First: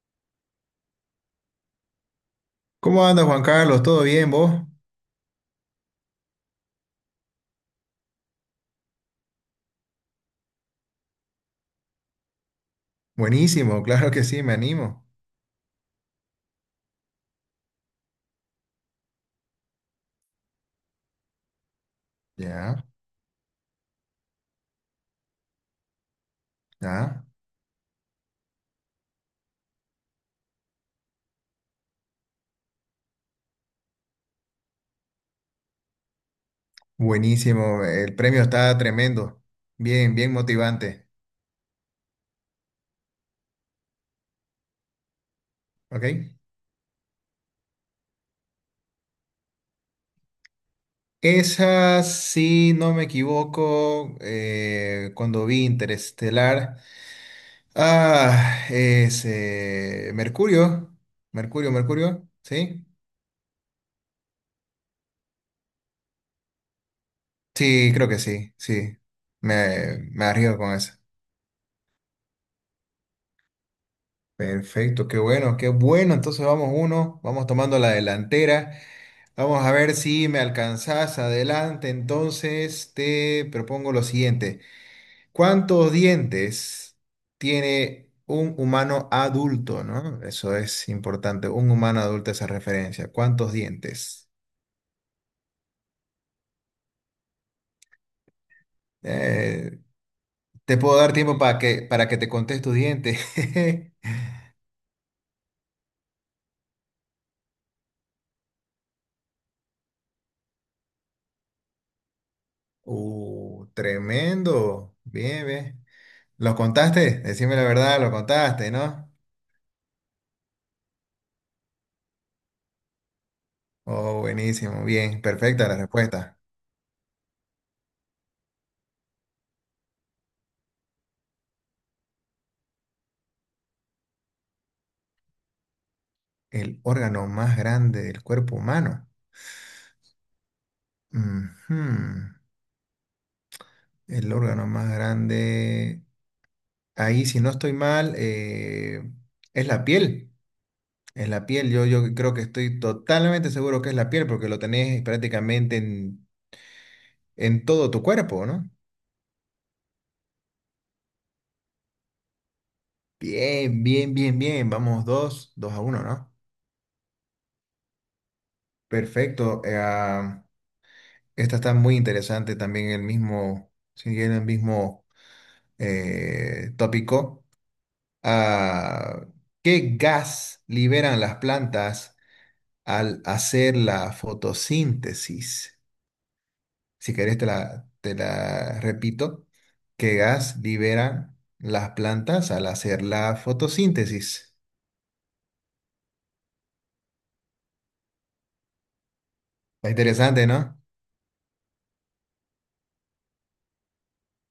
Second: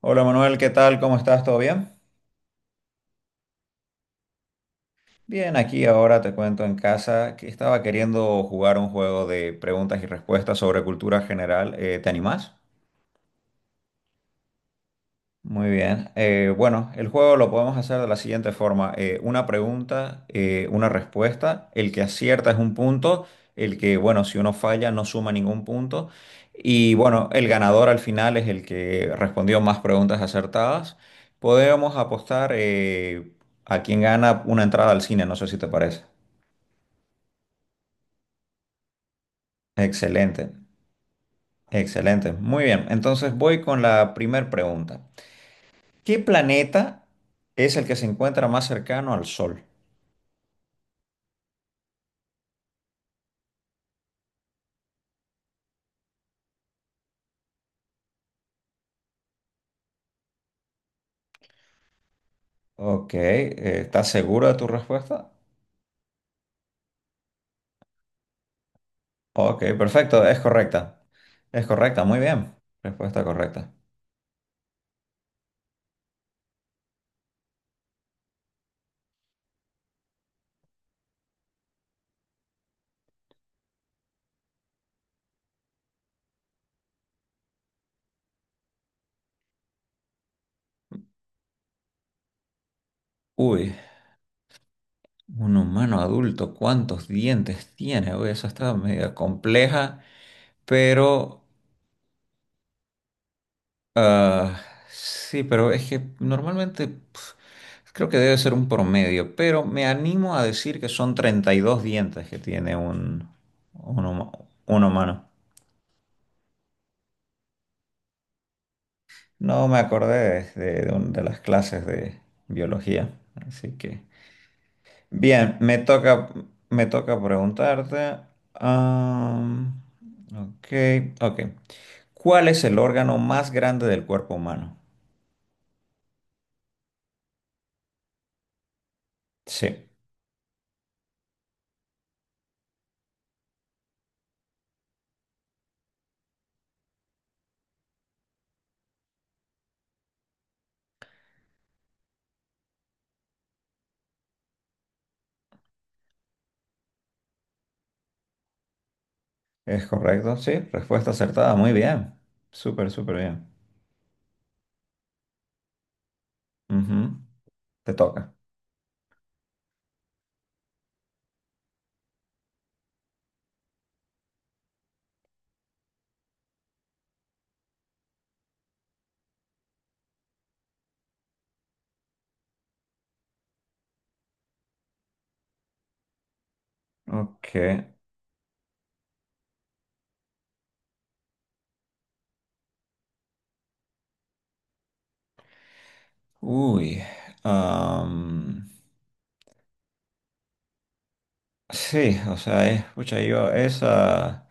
Hola Manuel, ¿qué tal? ¿Cómo estás? ¿Todo bien? ¿Cómo anda, Juan Carlos? ¿Todo bien, vos? Bien, aquí ahora te cuento en casa que estaba queriendo jugar un juego de preguntas y respuestas sobre cultura general. ¿Te animás? Buenísimo, claro que sí, me animo. Muy bien. Bueno, el juego lo podemos hacer de la siguiente forma. Una pregunta, una respuesta. El que acierta es un Ya, punto. El que, bueno, si uno falla no suma ningún punto. Y ya. bueno, el ganador al final es el que respondió más preguntas acertadas. Podemos apostar a quien gana una entrada al cine, no sé si te parece. Buenísimo, el premio está tremendo. Bien, bien Excelente, motivante. excelente. Muy bien, entonces voy con la primera pregunta. ¿Ok? ¿Qué planeta es el que se encuentra más cercano al Sol? Esa, si no me equivoco, cuando vi Interestelar. Ah, es Mercurio. Mercurio, Mercurio. ¿Sí? Ok, ¿estás seguro de tu respuesta? Sí, creo que sí, sí. Ok, Me perfecto, es arriesgo con eso. correcta. Es correcta, muy bien. Respuesta correcta. Perfecto, qué bueno, qué bueno. Entonces vamos uno, vamos tomando la delantera. Vamos a ver si me alcanzás adelante. Entonces te propongo lo siguiente. ¿Cuántos dientes tiene un humano adulto, no? Eso es importante. Un humano adulto, esa referencia. ¿Cuántos Uy, dientes? un humano adulto, ¿cuántos dientes tiene? Uy, eso está medio Eh, compleja, Te puedo dar tiempo pero... para que te contes tu diente. ah, sí, pero es que normalmente creo que debe ser un promedio, pero me animo a decir que son 32 dientes que tiene un, huma- un Tremendo. humano. Bien, bien. ¿Lo contaste? Decime la verdad, lo contaste, ¿no? No me acordé de las clases de biología, así que... Oh, buenísimo, bien, Bien, perfecta la respuesta. me toca preguntarte. am, ok, ok. ¿Cuál es el órgano más grande del cuerpo humano? El órgano más grande del cuerpo humano. Sí, Ujú. El órgano más grande. Ahí, si no estoy mal, es la piel. Es la piel. Yo creo que estoy totalmente seguro que es la piel porque lo tenés prácticamente en todo tu cuerpo, ¿no? es correcto, sí. Respuesta acertada, muy bien. Súper, súper bien. Bien, bien, bien, bien. Vamos dos, dos a uno, ¿no? Ujú. Te toca. Perfecto. Esta está muy interesante también el mismo, siguiendo el mismo tópico. Ah, ¿qué gas liberan las plantas al hacer la fotosíntesis? Si querés Ok. Te la repito. ¿Qué gas liberan las plantas al hacer la fotosíntesis? Uy. am, Está interesante, ¿no? sí, o sea, escucha yo esa...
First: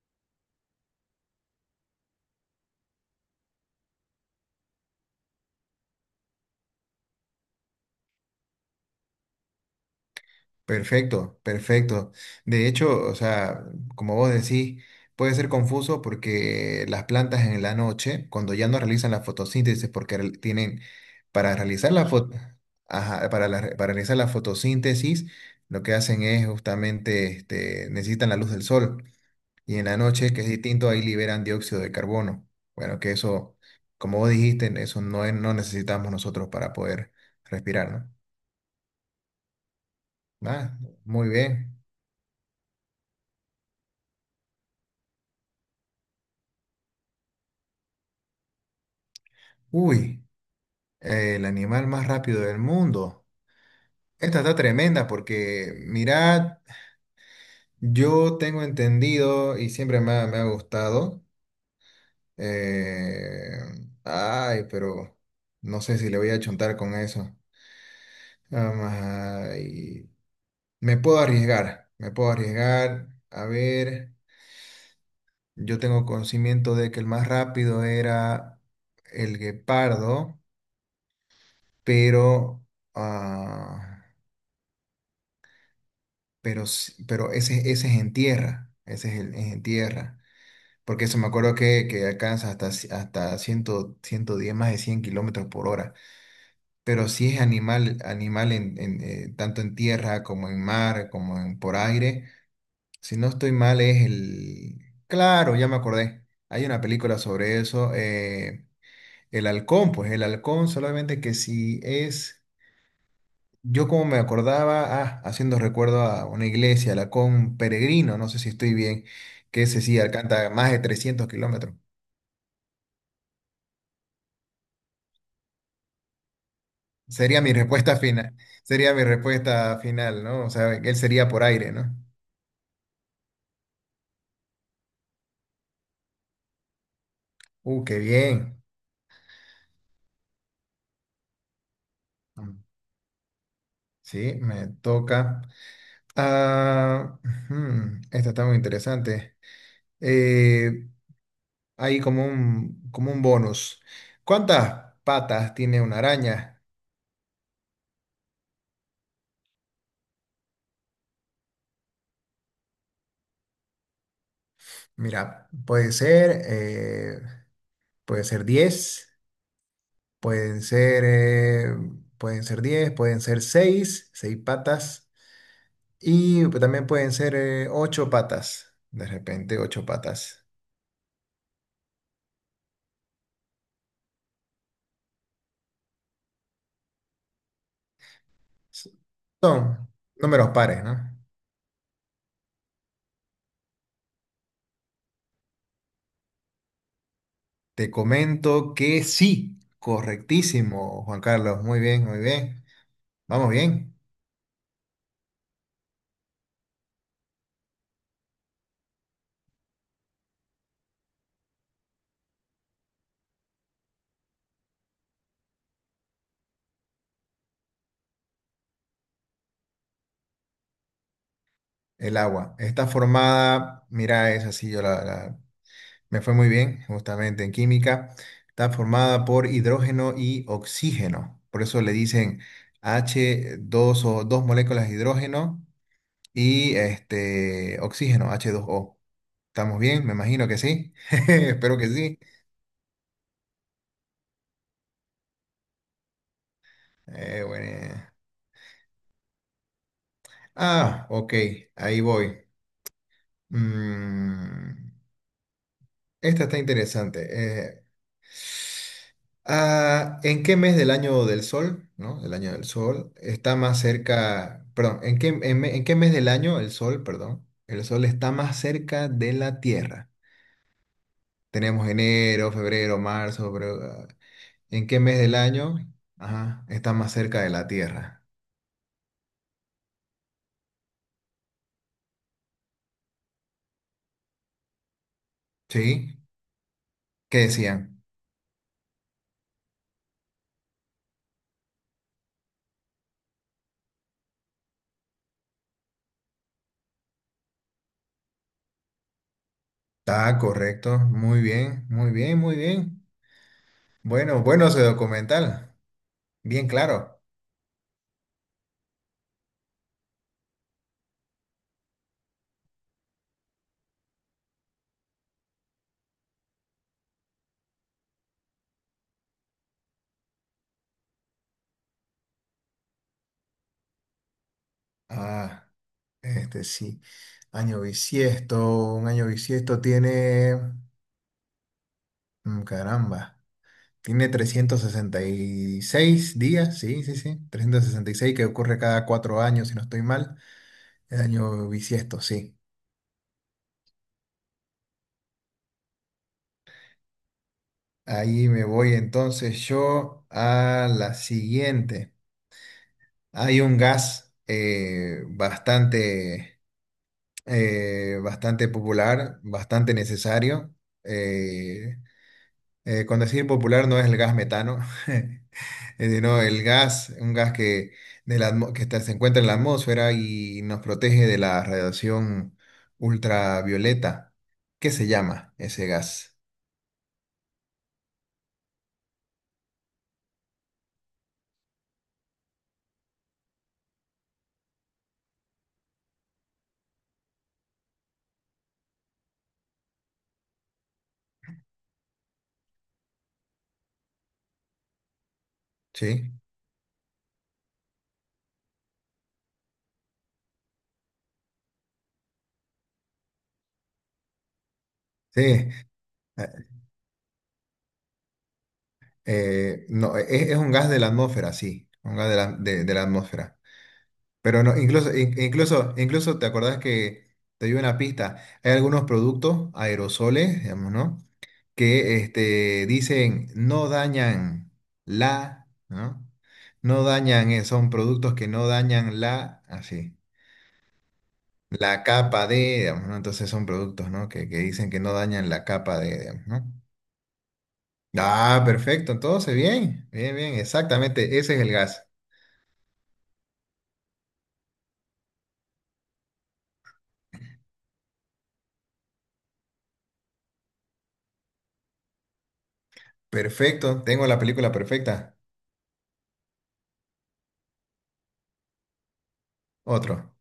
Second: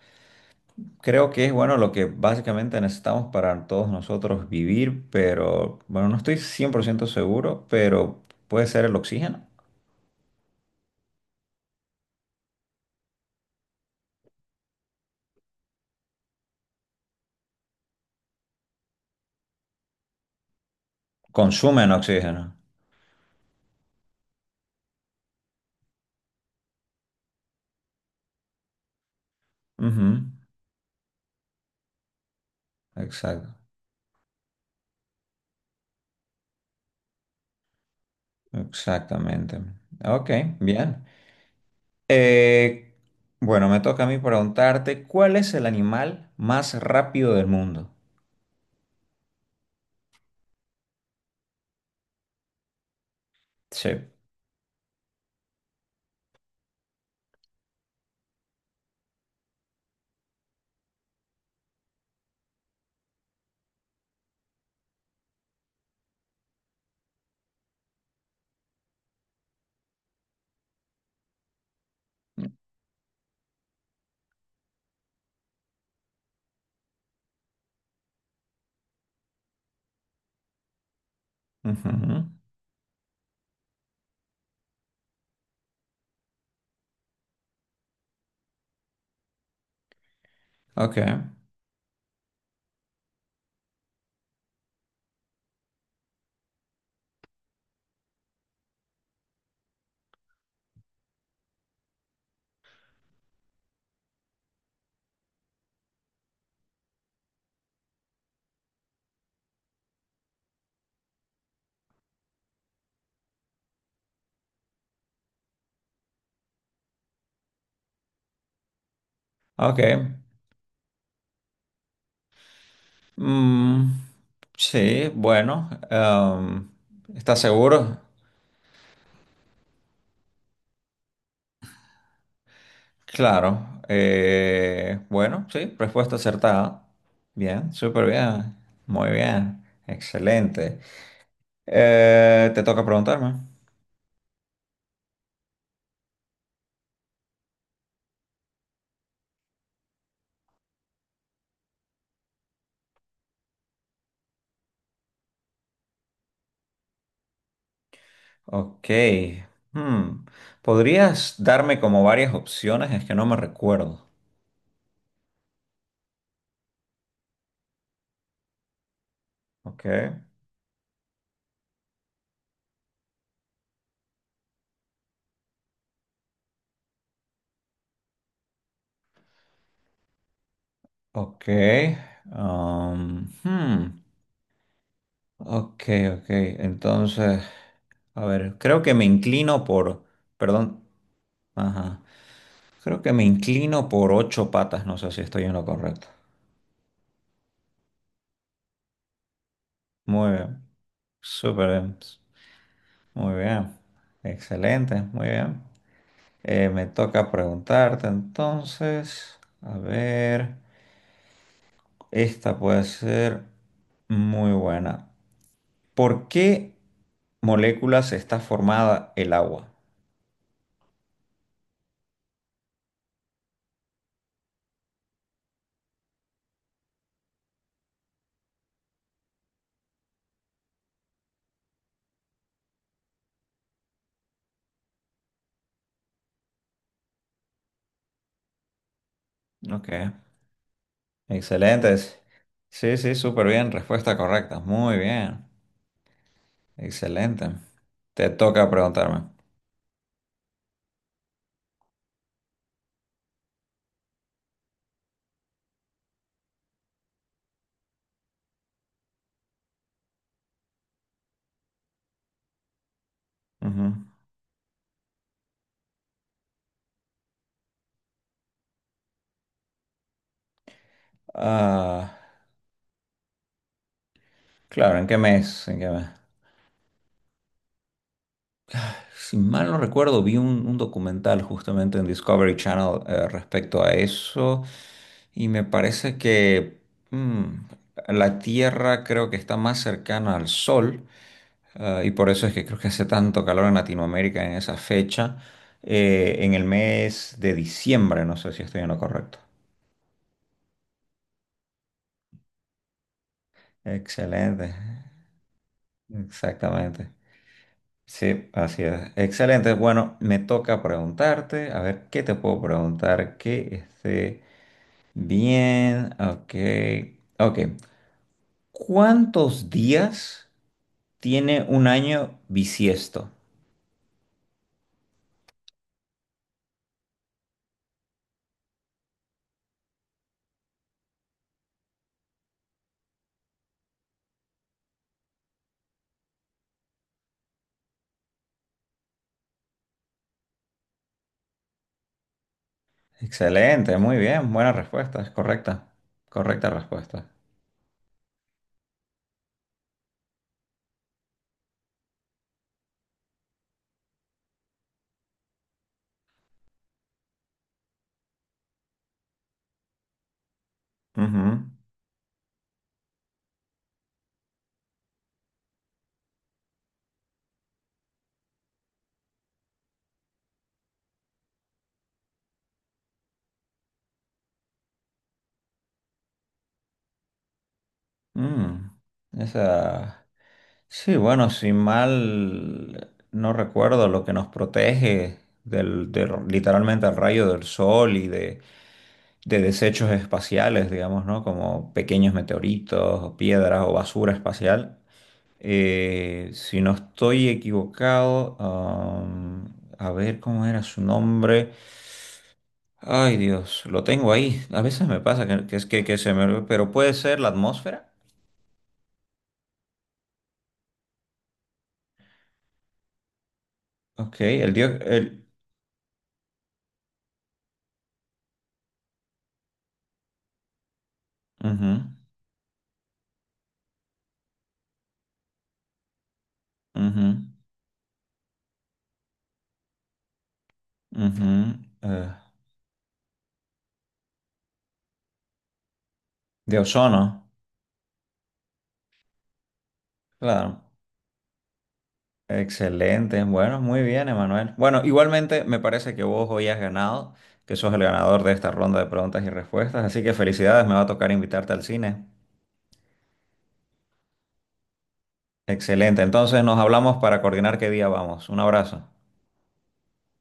Creo que es bueno lo que básicamente necesitamos para todos nosotros vivir, pero bueno, no estoy 100% seguro, pero puede ser el oxígeno. Perfecto, perfecto. De hecho, o sea, como vos decís, puede ser confuso porque las plantas en la noche, cuando ya no realizan la fotosíntesis, porque tienen para Consumen realizar oxígeno. ajá, para realizar la fotosíntesis, lo que hacen es justamente, este, necesitan la luz del sol. Y en la Ujú. noche, que es distinto, ahí liberan dióxido de carbono. Bueno, que Exacto, eso, como vos dijiste, eso no necesitamos nosotros para poder respirar, ¿no? exactamente. Ok, Ah, bien. muy bien. Eh, bueno, me toca a mí preguntarte, ¿cuál es el animal más rápido del mundo? Uy. El animal más rápido del mundo. Sí. Esta está tremenda porque, mirad, yo tengo entendido y siempre me ha gustado. eh, Ay, pero no sé si le voy a chontar con eso. Ay, me puedo arriesgar, me puedo arriesgar. A ver, yo tengo conocimiento de que el más rápido era el guepardo, Ujú. pero... Ah. Pero, pero ese es en tierra, ese es, es en tierra, Ok, porque eso me acuerdo que alcanza hasta 100, 110 más de 100 kilómetros por hora, pero si es animal, animal tanto en tierra como en mar, como en, por aire, si no estoy mal es el... Claro, ya me acordé, hay una película sobre eso, el halcón, pues el halcón solamente que si es... Yo como me acordaba, ah, haciendo recuerdo a una iglesia, la Con Peregrino, no sé si estoy bien, que ok. ese sí alcanza más de 300 kilómetros. Mm, sí, bueno, ¿estás Sería mi respuesta seguro? final, sería mi respuesta final, ¿no? O sea, él sería por aire, ¿no? Claro, bueno, sí, respuesta acertada. Bien, Qué súper bien, bien. muy bien, excelente. Mm, Te toca preguntarme. sí, me toca. Ah, ujú, esta está muy interesante. Eh, Hay como un, bonus. ¿Cuántas patas tiene una araña? Ok, hmm, ¿podrías darme como varias opciones? Es que no me recuerdo. Mira, puede ser. Pueden ser 10, Ok, pueden ser, eh, pueden ser 10, pueden ser 6 patas, y también pueden ser 8 patas, de repente 8 patas. ok, hmm, ok, ok, entonces, a ver, creo S- que me inclino Son por, números pares, perdón, ¿no? ajá. Creo que me inclino por ocho patas, no sé si estoy en lo correcto. Te comento que sí, Muy bien, correctísimo, Juan Carlos, súper muy bien, bien, muy bien. muy Vamos bien, bien. excelente, muy bien. Me toca preguntarte entonces, a ver, esta puede ser muy buena. ¿Por qué moléculas está formada el agua? El agua está formada, mira, es así, me fue muy bien, justamente en química. Está formada por hidrógeno y oxígeno. Por eso le dicen H2O dos moléculas de hidrógeno y este oxígeno, H2O. ¿Estamos Ok, bien? Me imagino que sí. Espero que sí. excelentes. Sí, sí, súper bien, respuesta correcta, muy bien, excelente. Bueno. Te toca preguntarme. Ah, ok, ahí voy. Mm, Esta está interesante. Eh, ah, ¿en qué mes del año del sol, ¿no? El año del sol está más Ujú. cerca, perdón, en qué mes del año el sol, perdón, el sol está más cerca de la Tierra? Tenemos Ah, enero, febrero, marzo, pero ah, ¿en claro, qué ¿en qué mes del mes? año, ¿En qué mes? ajá, está más cerca de la Tierra? Si mal no recuerdo, vi un documental justamente en Discovery Channel respecto a eso y me parece ¿Sí? que ¿Qué mm, decían? la Tierra creo que está más cercana al Sol, ah, y por eso es que creo que hace tanto calor en Latinoamérica en esa fecha, en el mes de diciembre, no sé si estoy en lo correcto. Está correcto, muy bien, muy bien, muy bien. Bueno, bueno Excelente, ese documental, bien exactamente. claro. Sí, así es. Excelente. Bueno, me toca preguntarte, a ver qué te puedo preguntar que esté bien. Ok, ok. ¿Cuántos días tiene un año bisiesto? Ah. Este sí, año bisiesto, un año bisiesto tiene, caramba, tiene 366 días, sí, sí, sí, 366 que ocurre cada 4 años, si no estoy mal, el año bisiesto, sí. Excelente, muy bien, buena respuesta, es correcta, correcta respuesta. Ahí me voy entonces yo a la siguiente. Hay un gas bastante, bastante popular, bastante necesario. Ujú. eh, con decir popular no es el gas metano. No, el gas, un gas que, de la atmo- que está- se encuentra en la atmósfera y nos protege de la radiación ultravioleta. ¿Qué se llama ese gas? Mm, esa. Sí, bueno, si mal no recuerdo, lo que nos protege literalmente al rayo del sol y de desechos espaciales, digamos, ¿no? Como pequeños meteoritos o piedras o basura espacial. Sí, Si no estoy equivocado, a ver cómo era su nombre. Ay, Dios, lo tengo ahí. A veces me pasa sí. Que se me... eh, olvida. Pero puede ser la atmósfera. No, es un gas de la atmósfera, sí, un gas de la atmósfera. Ok, Pero el no, dios... El... incluso te acordás que te dio una pista. Hay algunos productos aerosoles, digamos, ¿no? ujú, Que este, dicen no dañan la, ¿no? No ujú, dañan, son productos que no dañan la, así, ujú, la eh, capa de, digamos, ¿no? Entonces son productos, ¿no? Que dicen que no dañan la capa de, digamos, ¿no? de ozono, Ah, perfecto, entonces bien, bien, bien, claro. exactamente, ese es el gas. Excelente, bueno, muy bien, Emanuel. Bueno, igualmente me parece que vos hoy has ganado, que sos el ganador de esta ronda de preguntas y respuestas, así que felicidades, me va a tocar invitarte al cine. Perfecto, tengo la película perfecta. Excelente, entonces nos hablamos para coordinar qué día vamos. Un abrazo. Otro.